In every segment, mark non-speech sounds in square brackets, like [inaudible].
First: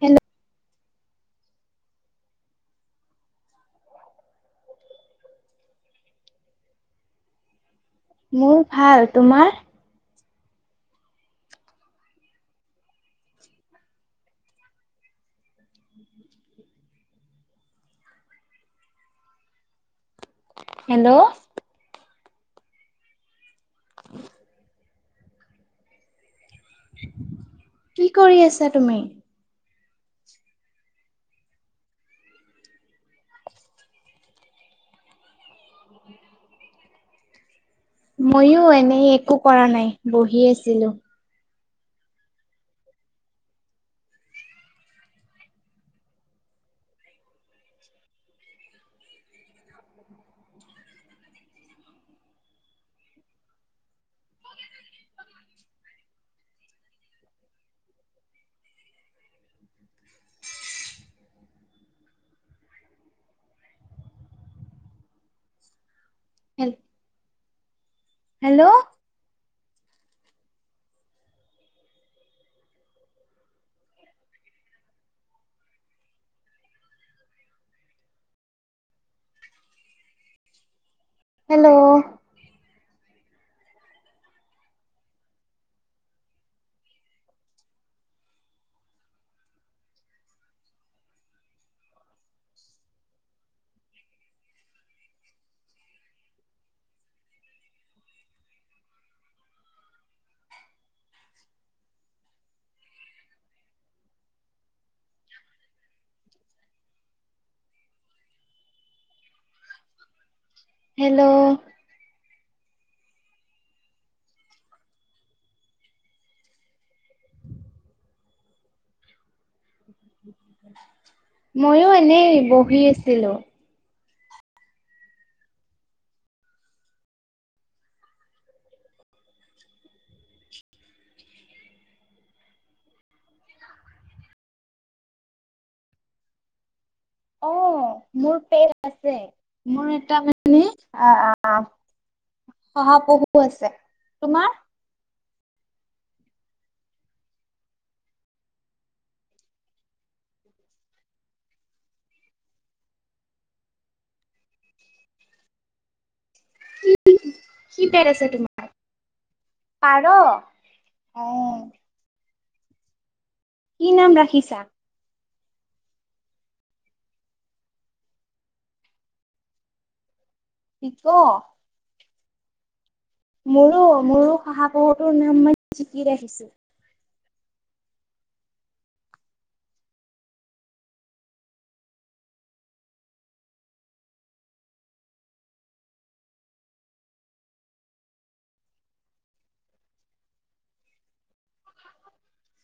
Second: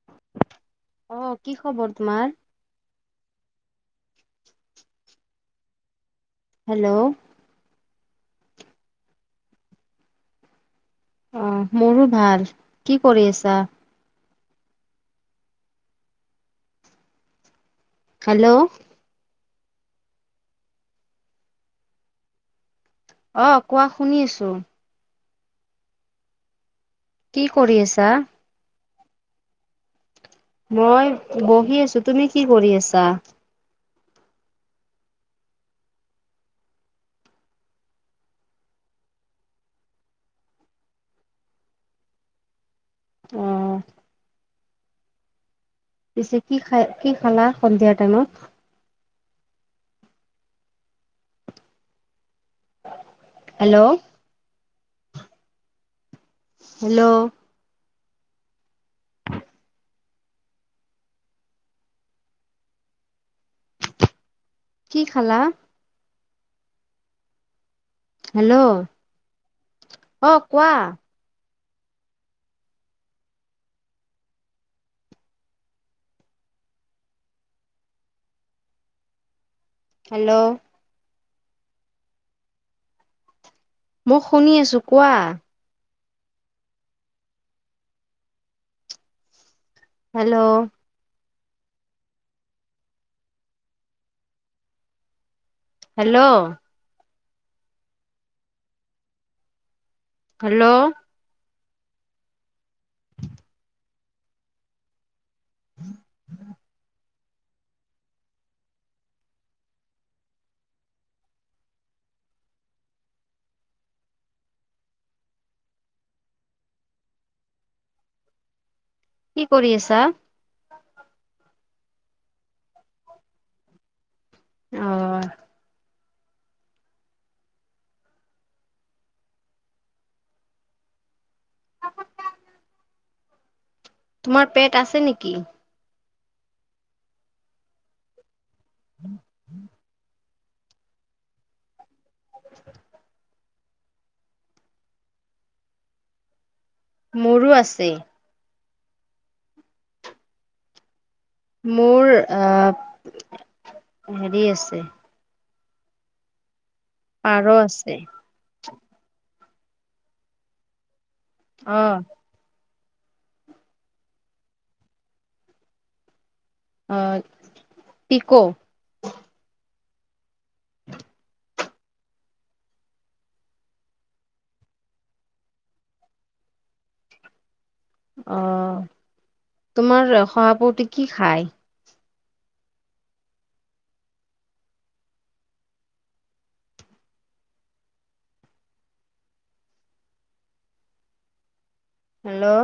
Hello. অঁ কি খবৰ তোমাৰ? হেল্ল। মোৰ ভাল, তোমাৰ? অঁ মোৰো ভাল, কি কৰি আছা? হেল্ল। হেল্ল। অঁ কোৱা শুনি আছো। কি কৰি কি আছা কৰি আছা তুমি? মই বহি আছো, তুমি কি কৰি আছা? মইো এনেই, একো কৰা নাই বহি আছিলো। অঁ। পিছে কি খাই কি খালা সন্ধিয়া টাইমত। হেল্ল। হেল্ল। [unintelligible] কি খালা? হেল্ হেল্ল' অঁ কোৱা হেল্ল' হেল্ল' মই শুনি আছো কোৱা হেল্ল' হেল্ল' হেল্ল' [unintelligible] হেল্ল' কি কৰি আছা ময়ো এনেই বহি আছিলো অ [unintelligible] তোমাৰ পেট আছে নিকি অ মোৰ পেট আছে মোৰ এটা মান- নি আ আ আ শহাপহু আছে তোমাৰ মোৰো আছে মোৰ আহ হেৰি আছে কি পেট আছে তোমাৰ পাৰ অহ অ কি নাম ৰাখিছা অই পিকৌ পি-ক মোৰো মোৰো শহাপহুটোৰ নাম মই জিকি ৰাখিছো অ তোমাৰ শহাপহুটো কি খায় হেল্ল'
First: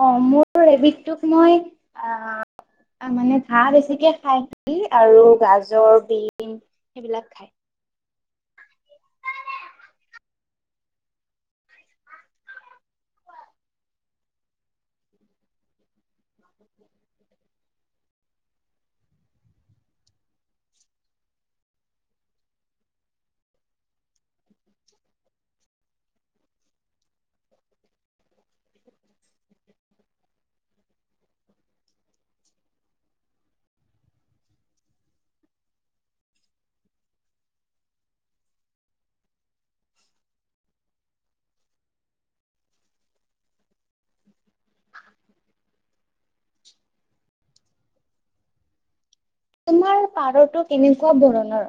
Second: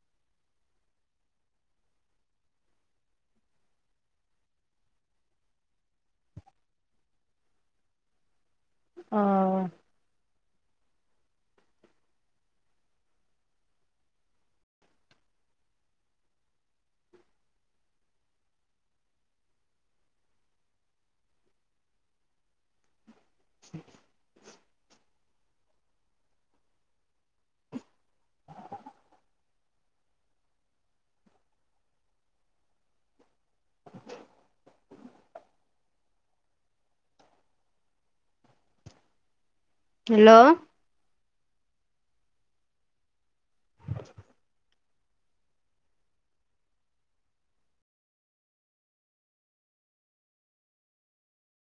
অ মোৰ ৰেবিদটোক মই আহ মানে ঘাঁহ বেছিকে খাই সি আৰু গাজৰ বিন সেইবিলাক খায় অ [unintelligible] [unintelligible] [unintelligible] হেল্ল' [unintelligible] তোমাৰ পাৰটো কেনেকুৱা বৰণৰ